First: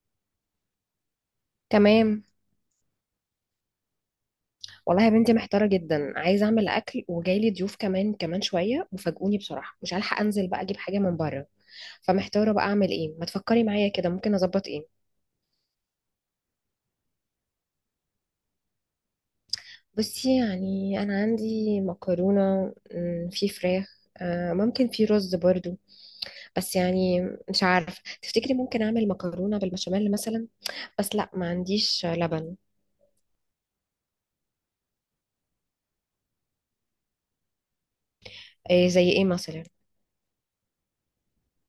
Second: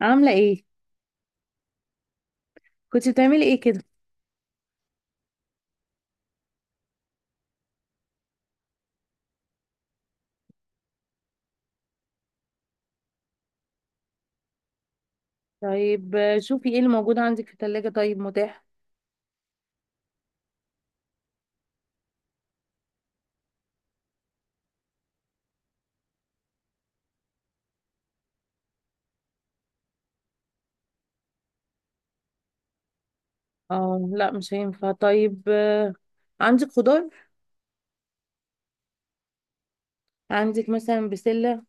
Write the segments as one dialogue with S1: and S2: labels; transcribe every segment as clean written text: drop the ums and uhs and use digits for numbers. S1: عاملة ايه؟
S2: تمام.
S1: كنت بتعملي ايه كده؟
S2: والله يا بنتي محتارة جدا، عايزة أعمل أكل وجايلي ضيوف كمان كمان شوية وفاجئوني بصراحة، مش هلحق أنزل بقى أجيب حاجة من بره. فمحتارة بقى أعمل إيه؟ ما تفكري معايا كده، ممكن أظبط إيه؟
S1: طيب، شوفي ايه اللي موجود عندك في التلاجة طيب متاح.
S2: بصي يعني أنا عندي مكرونة، في فراخ، ممكن في رز برضو. بس يعني مش عارف، تفتكري ممكن أعمل مكرونة بالبشاميل مثلا؟ بس لا، ما عنديش لبن.
S1: اه لا، مش هينفع. طيب، عندك خضار؟
S2: إيه زي إيه مثلا؟
S1: عندك مثلا بسلة؟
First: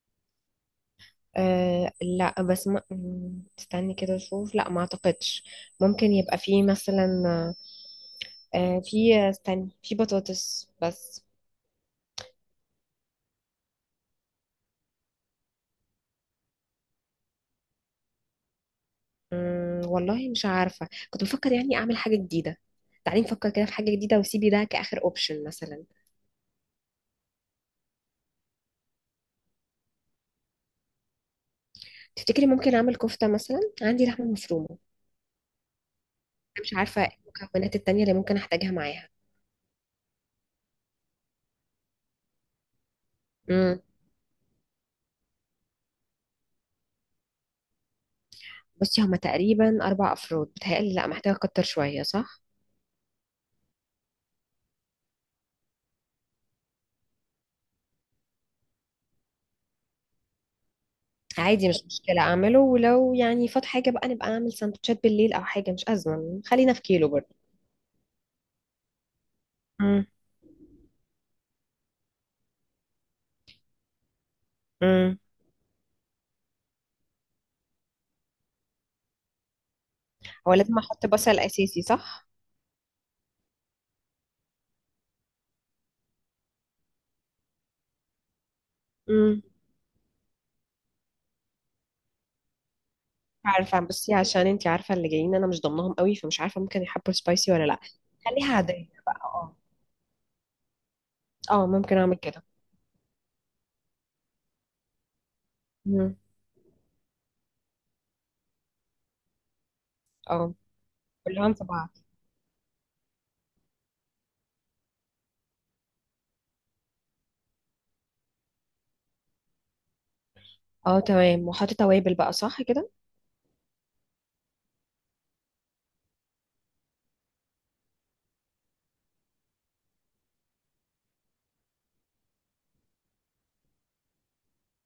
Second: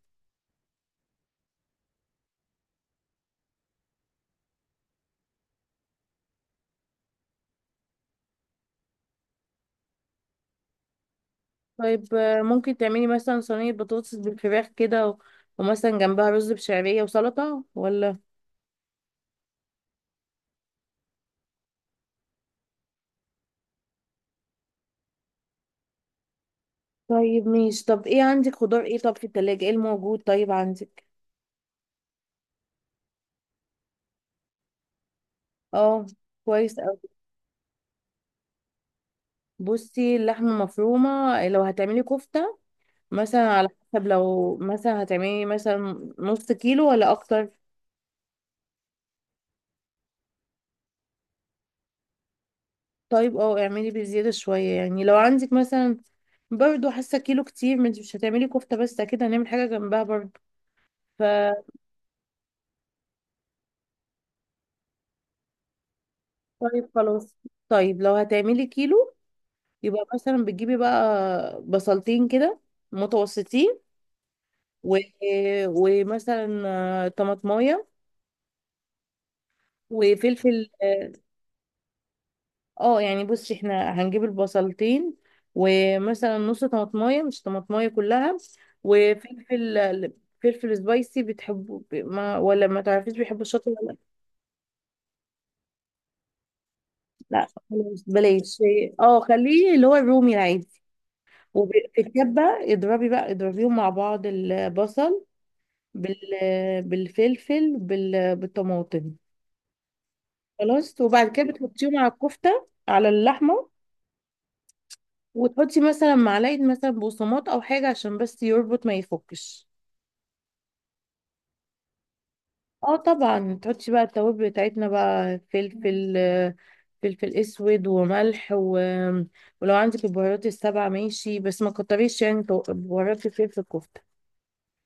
S2: أه لا، بس ما م- استني كده اشوف، لا ما اعتقدش. ممكن يبقى فيه مثلا. أه، في، استني، في بطاطس بس.
S1: طيب، ممكن تعملي مثلا صينية بطاطس بالفراخ كده ومثلا جنبها رز بشعرية وسلطة، ولا؟
S2: والله مش عارفة، كنت بفكر يعني اعمل حاجة جديدة. تعالي نفكر كده في حاجة جديدة وسيبي ده كآخر اوبشن مثلا.
S1: طيب ماشي، طب ايه عندك خضار؟ ايه طب في التلاجة ايه الموجود؟ طيب عندك.
S2: تفتكري ممكن اعمل كفتة مثلا؟ عندي لحمة مفرومة أنا.
S1: اه،
S2: مش
S1: كويس اوي.
S2: عارفة ايه المكونات التانية اللي ممكن احتاجها معاها.
S1: بصي، اللحمة مفرومة، لو هتعملي كفتة، مثلا على
S2: مم.
S1: حسب، لو مثلا هتعملي مثلا نص كيلو ولا اكتر؟
S2: بصي هما تقريبا اربع افراد، بتهيألي لا، محتاجة اكتر شوية صح؟
S1: طيب، اه، اعملي بزيادة شوية يعني، لو عندك مثلا برضو حاسة كيلو كتير، ما انت مش هتعملي كفتة بس، اكيد هنعمل حاجة جنبها برضو. ف
S2: عادي مش مشكلة أعمله، ولو يعني فات حاجة بقى نبقى أعمل سندوتشات بالليل أو حاجة، مش أزمة، خلينا في
S1: طيب
S2: كيلو برضه.
S1: خلاص. طيب لو هتعملي كيلو، يبقى
S2: امم.
S1: مثلا بتجيبي بقى بصلتين كده، متوسطين، و...
S2: امم.
S1: ومثلا طماطمايه،
S2: هو
S1: وفلفل،
S2: لازم أحط بصل أساسي صح؟
S1: اه، يعني بصي احنا هنجيب البصلتين، ومثلا نص طماطمايه، مش طماطمايه كلها.
S2: امم.
S1: وفلفل، فلفل سبايسي بتحبه ما، ولا ما تعرفيش بيحبوا الشطه ولا
S2: عارفة
S1: لا؟
S2: بصي، عشان انتي عارفة اللي جايين أنا مش ضمنهم قوي، فمش عارفة ممكن يحبوا
S1: لا،
S2: سبايسي ولا لأ.
S1: خلاص
S2: خليها
S1: بلاش.
S2: عادية بقى،
S1: اه،
S2: اه.
S1: خليه اللي هو الرومي العادي.
S2: اه،
S1: وفي
S2: ممكن أعمل كده.
S1: الكبه، اضربيهم مع بعض، البصل
S2: امم.
S1: بال بالفلفل بالطماطم.
S2: اه،
S1: خلاص، وبعد كده
S2: كلهم في
S1: بتحطيهم
S2: بعض.
S1: على الكفته، على اللحمه، وتحطي مثلا معلقة مثلا بقسماط أو حاجة عشان بس يربط ما يفكش.
S2: اه تمام، وأحط توابل بقى صح كده؟
S1: اه، طبعا تحطي بقى التوابل بتاعتنا بقى، فلفل، فلفل اسود وملح، ولو عندك البهارات السبعة ماشي، بس ما كتريش يعني، بهارات الفلفل الكفتة.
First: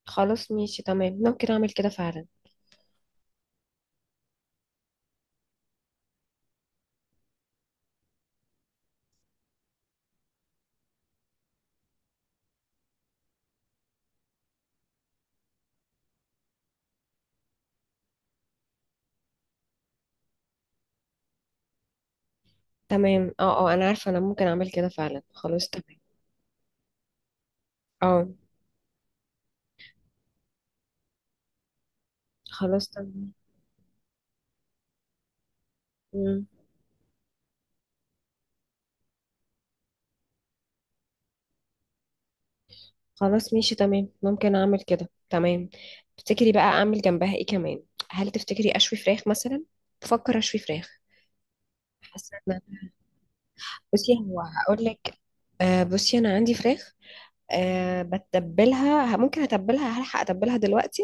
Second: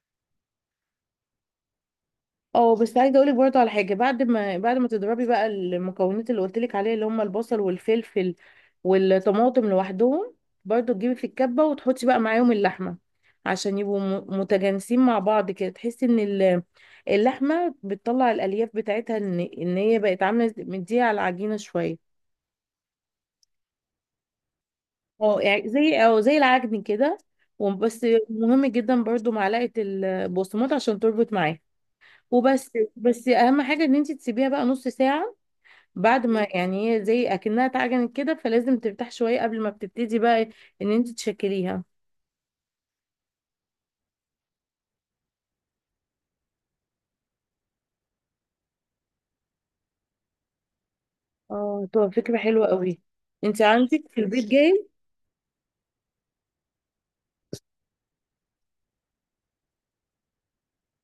S2: خلاص ماشي تمام، ممكن أعمل كده فعلا.
S1: اه بس عايزه اقولك برضه على حاجه، بعد ما تضربي بقى المكونات اللي قلتلك عليها، اللي هم البصل والفلفل والطماطم لوحدهم، برضه تجيبي في الكبه وتحطي بقى معاهم اللحمه، عشان يبقوا متجانسين مع بعض كده. تحسي ان اللحمه بتطلع الالياف بتاعتها، ان هي بقت عامله مديها على العجينه شويه.
S2: تمام، اه، اه، أنا عارفة، أنا ممكن أعمل كده فعلا،
S1: اه، يعني
S2: خلاص تمام.
S1: زي او زي العجن كده. وبس،
S2: اه
S1: مهم جدا برضه معلقه البقسماط عشان تربط معاها. وبس.
S2: خلاص
S1: بس
S2: تمام.
S1: اهم حاجه ان انت تسيبيها بقى نص ساعه، بعد
S2: مم.
S1: ما يعني هي زي اكنها اتعجنت كده، فلازم ترتاح شويه قبل ما بتبتدي بقى ان انت تشكليها.
S2: خلاص ماشي تمام، ممكن اعمل كده تمام. تفتكري بقى اعمل جنبها ايه كمان؟ هل تفتكري اشوي فراخ مثلا؟ بفكر اشوي فراخ.
S1: اه، طب
S2: حاسه
S1: فكره
S2: ان،
S1: حلوه قوي. انت عندك
S2: بصي
S1: في
S2: هو
S1: البيت
S2: هقول
S1: جاي؟
S2: لك. آه بصي، انا عندي فراخ. آه، بتبلها، ممكن اتبلها، هلحق اتبلها دلوقتي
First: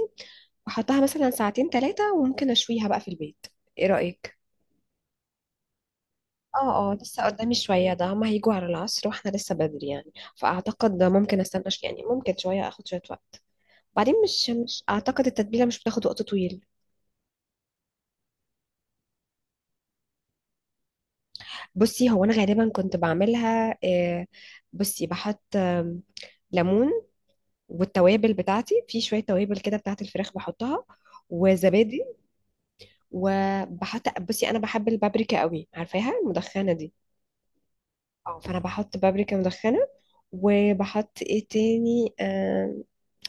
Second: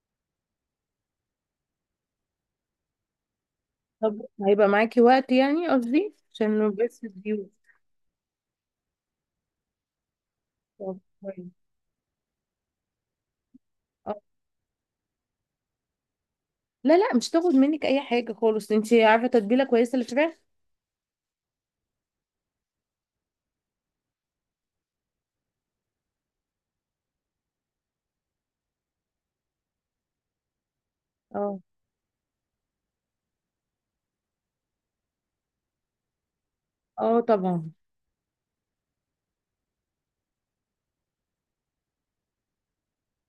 S2: واحطها مثلا ساعتين ثلاثه، وممكن اشويها بقى في البيت. ايه
S1: طب
S2: رايك؟
S1: هيبقى معاكي وقت يعني؟ قصدي عشان
S2: اه، اه،
S1: بس
S2: لسه
S1: الضيوف.
S2: قدامي شويه، ده هما هيجوا على العصر واحنا لسه بدري يعني،
S1: طب
S2: فاعتقد ده ممكن استنى
S1: كويس.
S2: يعني ممكن شويه، اخد شويه وقت.
S1: اه،
S2: بعدين مش اعتقد التتبيله مش بتاخد وقت طويل.
S1: لا لا، مش تاخد منك اي حاجه خالص، انت عارفه تتبيله كويسه للفراخ.
S2: بصي هو انا غالبا كنت بعملها. بصي بحط، ليمون، والتوابل بتاعتي، في شويه توابل كده بتاعت الفراخ بحطها،
S1: اه،
S2: وزبادي. وبحط، بصي انا بحب البابريكا قوي، عارفاها المدخنه دي.
S1: اه، طبعا
S2: اه فانا بحط بابريكا مدخنه. وبحط ايه تاني،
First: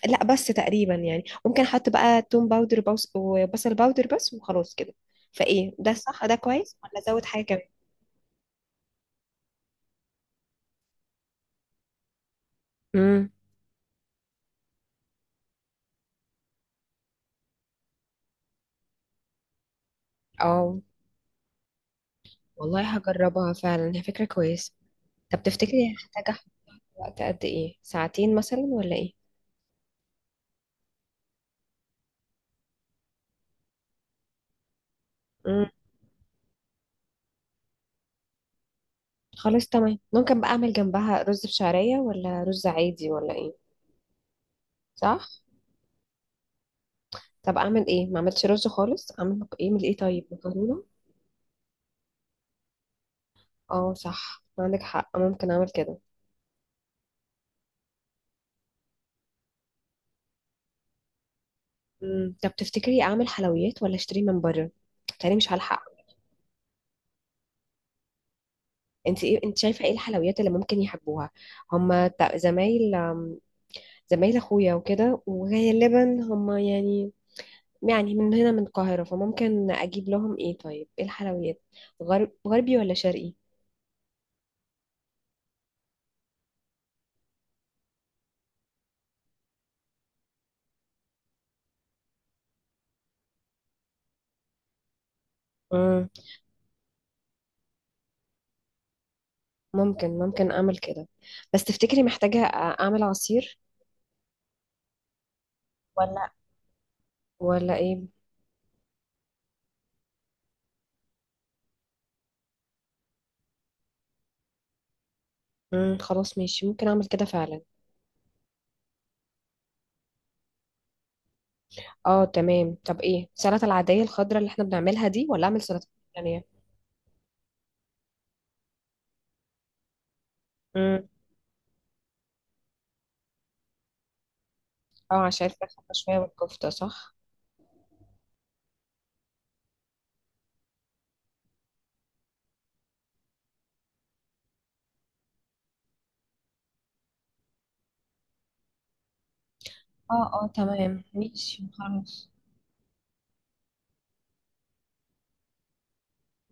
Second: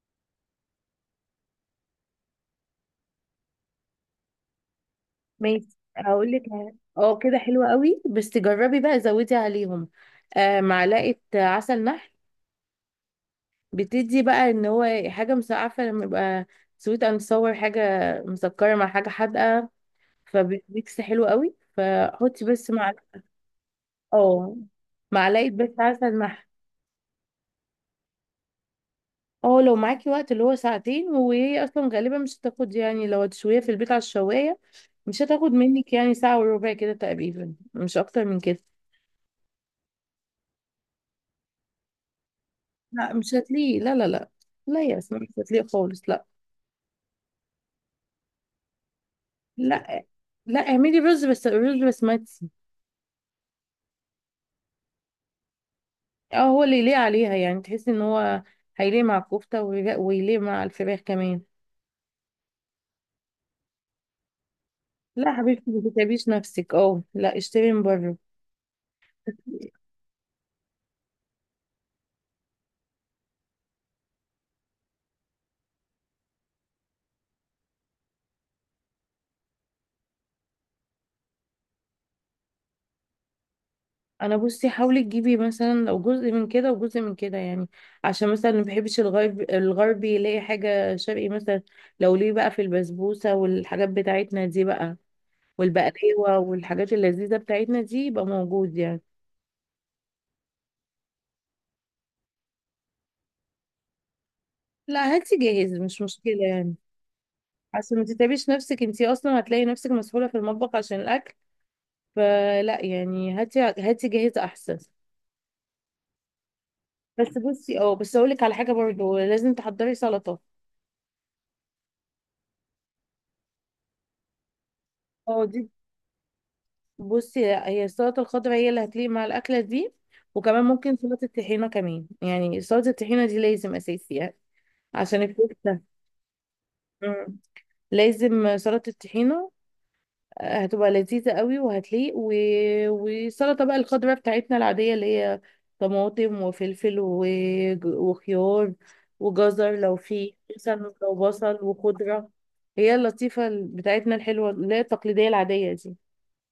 S2: لا بس تقريبا يعني، ممكن احط بقى توم باودر، وبصل باودر بس وخلاص كده. فايه
S1: ماشي،
S2: ده صح؟
S1: هقول
S2: ده
S1: لك.
S2: كويس ولا
S1: اه،
S2: ازود
S1: كده حلوه
S2: حاجه؟
S1: قوي بس جربي بقى، زودي عليهم معلقه عسل نحل،
S2: كمان؟
S1: بتدي بقى ان هو حاجه. عارفه لما يبقى سويت اند صور، حاجه مسكره مع حاجه حادقه،
S2: اه،
S1: فبيكس حلو قوي، فحطي بس
S2: والله
S1: مع.
S2: هجربها فعلا، هي فكرة
S1: اه،
S2: كويسة. طب
S1: معلقه بس
S2: تفتكري
S1: عسل
S2: هحتاج
S1: نحل.
S2: احط وقت قد ايه؟ ساعتين مثلا ولا ايه؟
S1: اه، لو معاكي وقت اللي هو ساعتين، وهي اصلا غالبا مش هتاخد يعني، لو هتشويها في البيت على الشوايه مش هتاخد
S2: امم.
S1: منك يعني ساعه وربع كده تقريبا، مش اكتر من كده.
S2: خلاص تمام، ممكن بقى اعمل جنبها رز بشعرية، ولا رز عادي،
S1: لا مش
S2: ولا ايه؟
S1: هتلاقيه، لا لا لا. لا يا اسماء،
S2: صح.
S1: مش هتلاقيه خالص، لا
S2: طب اعمل ايه ما عملتش رز خالص، اعمل ايه، من ايه،
S1: لا.
S2: طيب
S1: لا،
S2: مكرونة.
S1: اعملي رز بس، رز بسمتي.
S2: اه صح، عندك حق، ممكن اعمل كده.
S1: اه هو اللي يليق عليها يعني، تحسي ان هو هيليق مع الكفتة، ويليق مع الفراخ كمان.
S2: امم. طب تفتكري اعمل حلويات ولا اشتري من بره؟
S1: لا
S2: تاني مش
S1: حبيبتي، ما
S2: هلحق.
S1: تتعبيش نفسك، اه لا، اشتري من بره.
S2: انت ايه، انت شايفة ايه الحلويات اللي ممكن يحبوها؟ هما زمايل، زمايل اخويا وكده، وغالبا هم يعني، يعني من هنا من القاهرة، فممكن اجيب لهم ايه طيب، ايه الحلويات؟ غربي ولا شرقي؟
S1: انا بصي، حاولي تجيبي مثلا لو جزء من كده وجزء من كده يعني، عشان مثلا ما بحبش الغرب الغربي يلاقي حاجة شرقي مثلا، لو ليه بقى في البسبوسة والحاجات بتاعتنا دي بقى
S2: مم.
S1: والبقلاوة والحاجات اللذيذة بتاعتنا دي، يبقى موجود يعني.
S2: ممكن اعمل كده. بس تفتكري محتاجة اعمل عصير
S1: لا هاتي جاهز، مش
S2: ولا
S1: مشكلة يعني،
S2: ولا
S1: عشان
S2: ايه؟
S1: ما تتعبيش نفسك، انتي اصلا هتلاقي نفسك مسحولة في المطبخ عشان الاكل. فلا يعني، هاتي هاتي جاهزة أحسن.
S2: مم. خلاص ماشي، ممكن اعمل كده
S1: بس
S2: فعلا.
S1: بصي، اه، بس أقولك على حاجة برضو، لازم تحضري سلطة.
S2: اه تمام، طب ايه السلطة، العادية الخضراء اللي احنا بنعملها دي،
S1: اه
S2: ولا
S1: دي،
S2: اعمل سلطة تانية؟
S1: بصي هي السلطة الخضراء هي اللي هتليق مع الأكلة دي، وكمان ممكن
S2: مم.
S1: سلطة الطحينة كمان، يعني سلطة الطحينة دي لازم أساسي يعني، عشان
S2: اه عشان الفراخ
S1: الكفتة.
S2: شوية والكفتة صح.
S1: مم. لازم سلطة الطحينة، هتبقى لذيذة قوي وهتليق، والسلطة بقى الخضراء بتاعتنا العادية اللي هي طماطم وفلفل وخيار وجزر لو
S2: اه،
S1: في
S2: اه،
S1: مثلا،
S2: تمام
S1: وبصل
S2: ماشي خلاص.
S1: وخضرة، هي اللطيفة بتاعتنا الحلوة اللي هي التقليدية العادية دي.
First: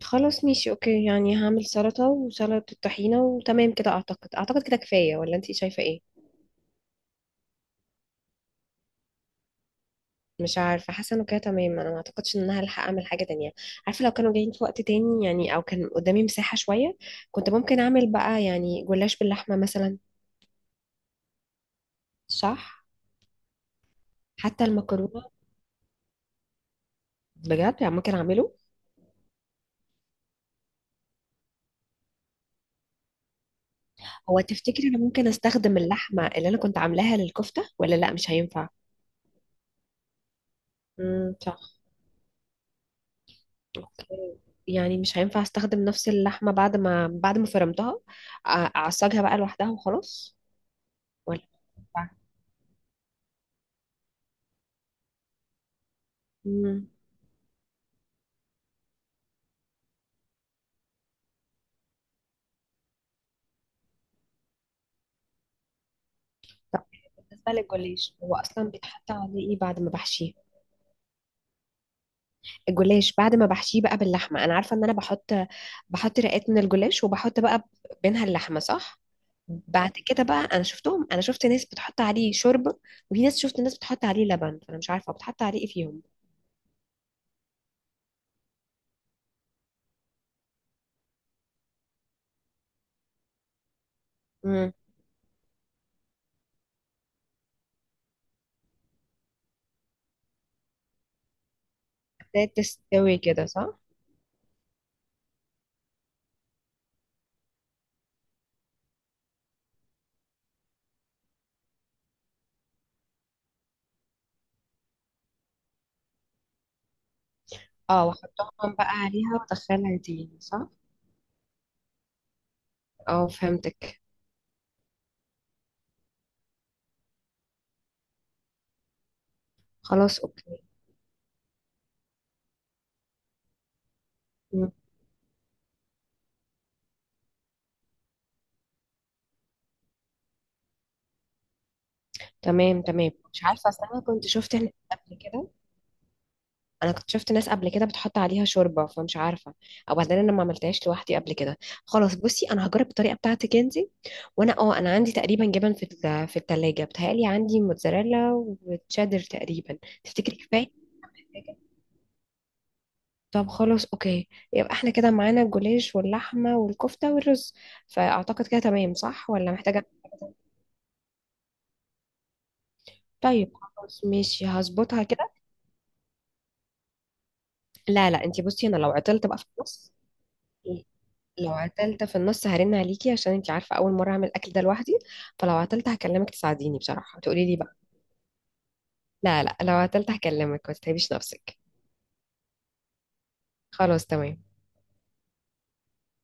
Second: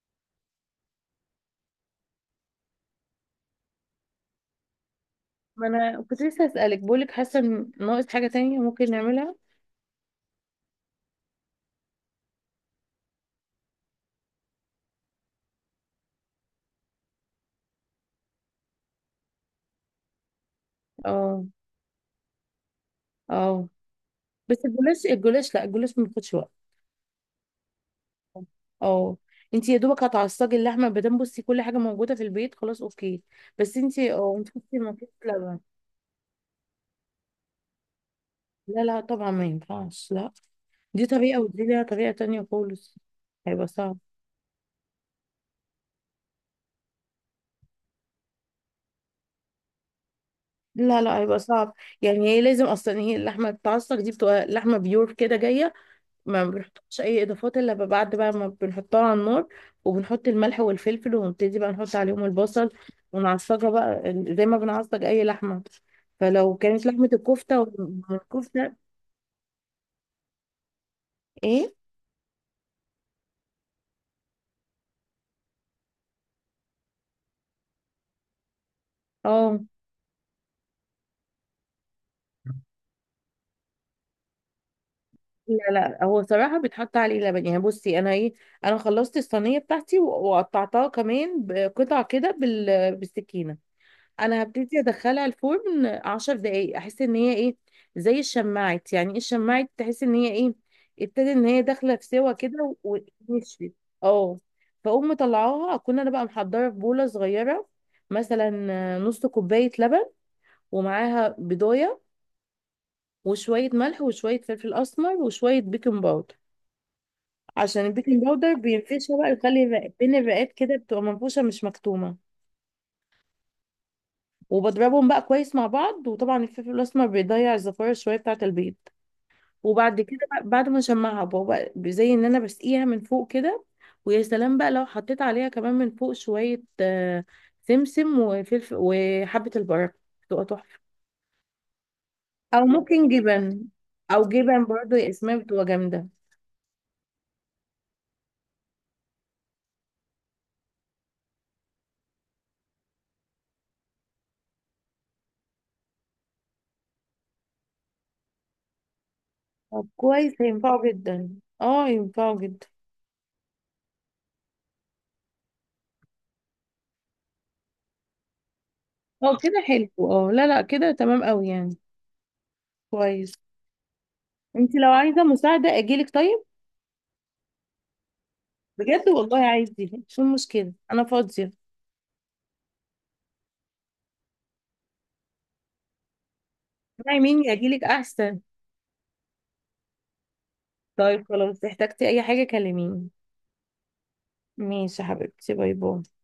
S2: خلاص ماشي اوكي، يعني هعمل سلطة وسلطة طحينة وتمام كده، اعتقد كده كفاية، ولا انتي
S1: ما
S2: شايفة
S1: انا
S2: ايه؟
S1: كنت لسه اسألك، بقولك حاسة ان ناقص حاجة تانية ممكن نعملها؟
S2: مش عارفة، حاسة انه كده تمام، انا ما اعتقدش ان انا هلحق اعمل حاجة تانية. عارفة لو كانوا جايين في وقت تاني يعني، او كان قدامي مساحة شوية، كنت ممكن اعمل بقى يعني جلاش باللحمة مثلا.
S1: اه،
S2: صح.
S1: اه، بس
S2: حتى
S1: الجلاش،
S2: المكرونة.
S1: الجلاش لا الجلاش ما بياخدش وقت.
S2: بجد يعني، ممكن اعمله.
S1: اه، انت يا دوبك هتعصجي اللحمه، ما دام بصي كل حاجه موجوده في البيت، خلاص اوكي. بس انت اه
S2: هو
S1: انت بصي
S2: تفتكري
S1: ما
S2: انا
S1: فيش
S2: ممكن
S1: لبن.
S2: استخدم اللحمة اللي انا كنت عاملاها للكفتة، ولا لا مش هينفع؟
S1: لا لا، طبعا ما ينفعش، لا. دي
S2: امم،
S1: طريقه،
S2: صح.
S1: ودي ليها طريقه تانية خالص. هيبقى صعب.
S2: اوكي. يعني مش هينفع استخدم نفس اللحمة بعد ما فرمتها، أ- اعصجها بقى لوحدها وخلاص،
S1: لا لا، هيبقى
S2: ولا؟
S1: صعب.
S2: طبعاً.
S1: يعني هي لازم اصلا، هي اللحمه بتتعصج دي بتبقى لحمه بيور كده جايه، ما
S2: مم.
S1: بنحطش اي اضافات الا بعد بقى ما بنحطها على النار، وبنحط الملح والفلفل، ونبتدي بقى نحط عليهم البصل، ونعصجها بقى زي ما بنعصج اي لحمه، فلو
S2: طب
S1: كانت لحمة
S2: بالنسبة
S1: الكفتة
S2: للجوليش، هو اصلا
S1: والكفتة،
S2: بيتحط عليه ايه بعد ما بحشيه؟
S1: ايه؟
S2: الجلاش بعد ما بحشيه بقى باللحمة، انا عارفة ان انا بحط، بحط رقات من الجلاش وبحط بقى بينها اللحمة صح.
S1: اه،
S2: بعد كده بقى، انا شفت ناس بتحط عليه شوربة، وفي ناس شفت ناس بتحط عليه لبن، فانا مش عارفة بتحط عليه ايه
S1: لا
S2: فيهم.
S1: لا، هو صراحة بيتحط عليه لبن. يعني بصي انا ايه، انا خلصت الصينية بتاعتي وقطعتها كمان بقطع كده بالسكينة. انا
S2: امم.
S1: هبتدي ادخلها الفرن عشر دقايق، احس ان هي ايه، زي الشماعة، يعني ايه الشماعة؟ تحس ان هي ايه، ابتدي ان هي داخلة في سوا
S2: ده
S1: كده
S2: تستوي كده
S1: ونشفت.
S2: صح.
S1: اه، فاقوم مطلعاها، اكون انا بقى محضرة في بولة صغيرة مثلا نص كوباية لبن، ومعاها بيضاية، وشوية ملح وشوية فلفل أسمر وشوية بيكنج باودر، عشان
S2: اه،
S1: البيكنج باودر
S2: واحطهم بقى
S1: بينفشها
S2: عليها
S1: بقى، يخلي
S2: وادخلها
S1: بين
S2: تاني
S1: الرقات
S2: صح.
S1: كده بتبقى منفوشة مش مكتومة.
S2: اه فهمتك.
S1: وبضربهم بقى كويس مع بعض، وطبعا الفلفل الأسمر بيضيع الزفارة شوية بتاعة البيض. وبعد
S2: خلاص
S1: كده بقى،
S2: اوكي.
S1: بعد ما نشمعها بقى، بقى زي إن أنا بسقيها من فوق كده. ويا سلام
S2: مم.
S1: بقى لو حطيت عليها كمان من فوق شوية سمسم وفلفل وحبة البركة، بتبقى تحفة. أو
S2: تمام
S1: ممكن
S2: تمام، مش
S1: جبن،
S2: عارفه اصل، انا
S1: أو
S2: كنت شفت
S1: جبن
S2: ناس
S1: برضه يا
S2: قبل
S1: إسماء،
S2: كده،
S1: بتبقى جامدة.
S2: انا كنت شفت ناس قبل كده بتحط عليها شوربه، فمش عارفه. او بعدين انا ما عملتهاش لوحدي قبل كده. خلاص بصي، انا هجرب الطريقه بتاعتك انت. وانا، اه، انا عندي تقريبا جبن في الثلاجه، بتهيألي عندي موتزاريلا وتشيدر تقريبا.
S1: طب
S2: تفتكري
S1: كويس،
S2: كفايه؟
S1: هينفعه جدا. اه، ينفعه جدا.
S2: طب خلاص اوكي، يبقى احنا كده معانا الجوليش واللحمة والكفتة والرز، فاعتقد كده تمام صح،
S1: اه
S2: ولا
S1: كده
S2: محتاجة؟
S1: حلو، اه لا لا، كده تمام قوي يعني. كويس.
S2: طيب، خلاص ماشي،
S1: انت لو
S2: هظبطها
S1: عايزة
S2: كده.
S1: مساعدة اجيلك، طيب؟
S2: لا لا انتي، بصي انا لو
S1: بجد
S2: عطلت
S1: والله
S2: بقى في
S1: عايزة،
S2: النص،
S1: شو المشكلة؟ انا فاضية.
S2: لو عطلت في النص هرن عليكي، عشان انتي عارفة اول مرة اعمل الاكل ده لوحدي، فلو عطلت هكلمك تساعديني
S1: اسمعي
S2: بصراحة تقولي
S1: مني،
S2: لي بقى.
S1: اجيلك احسن.
S2: لا لا لو عطلت هكلمك، ما تتعبيش
S1: طيب
S2: نفسك.
S1: خلاص، احتجتي اي حاجة كلميني.
S2: خلاص تمام.
S1: ماشي يا حبيبتي، باي باي.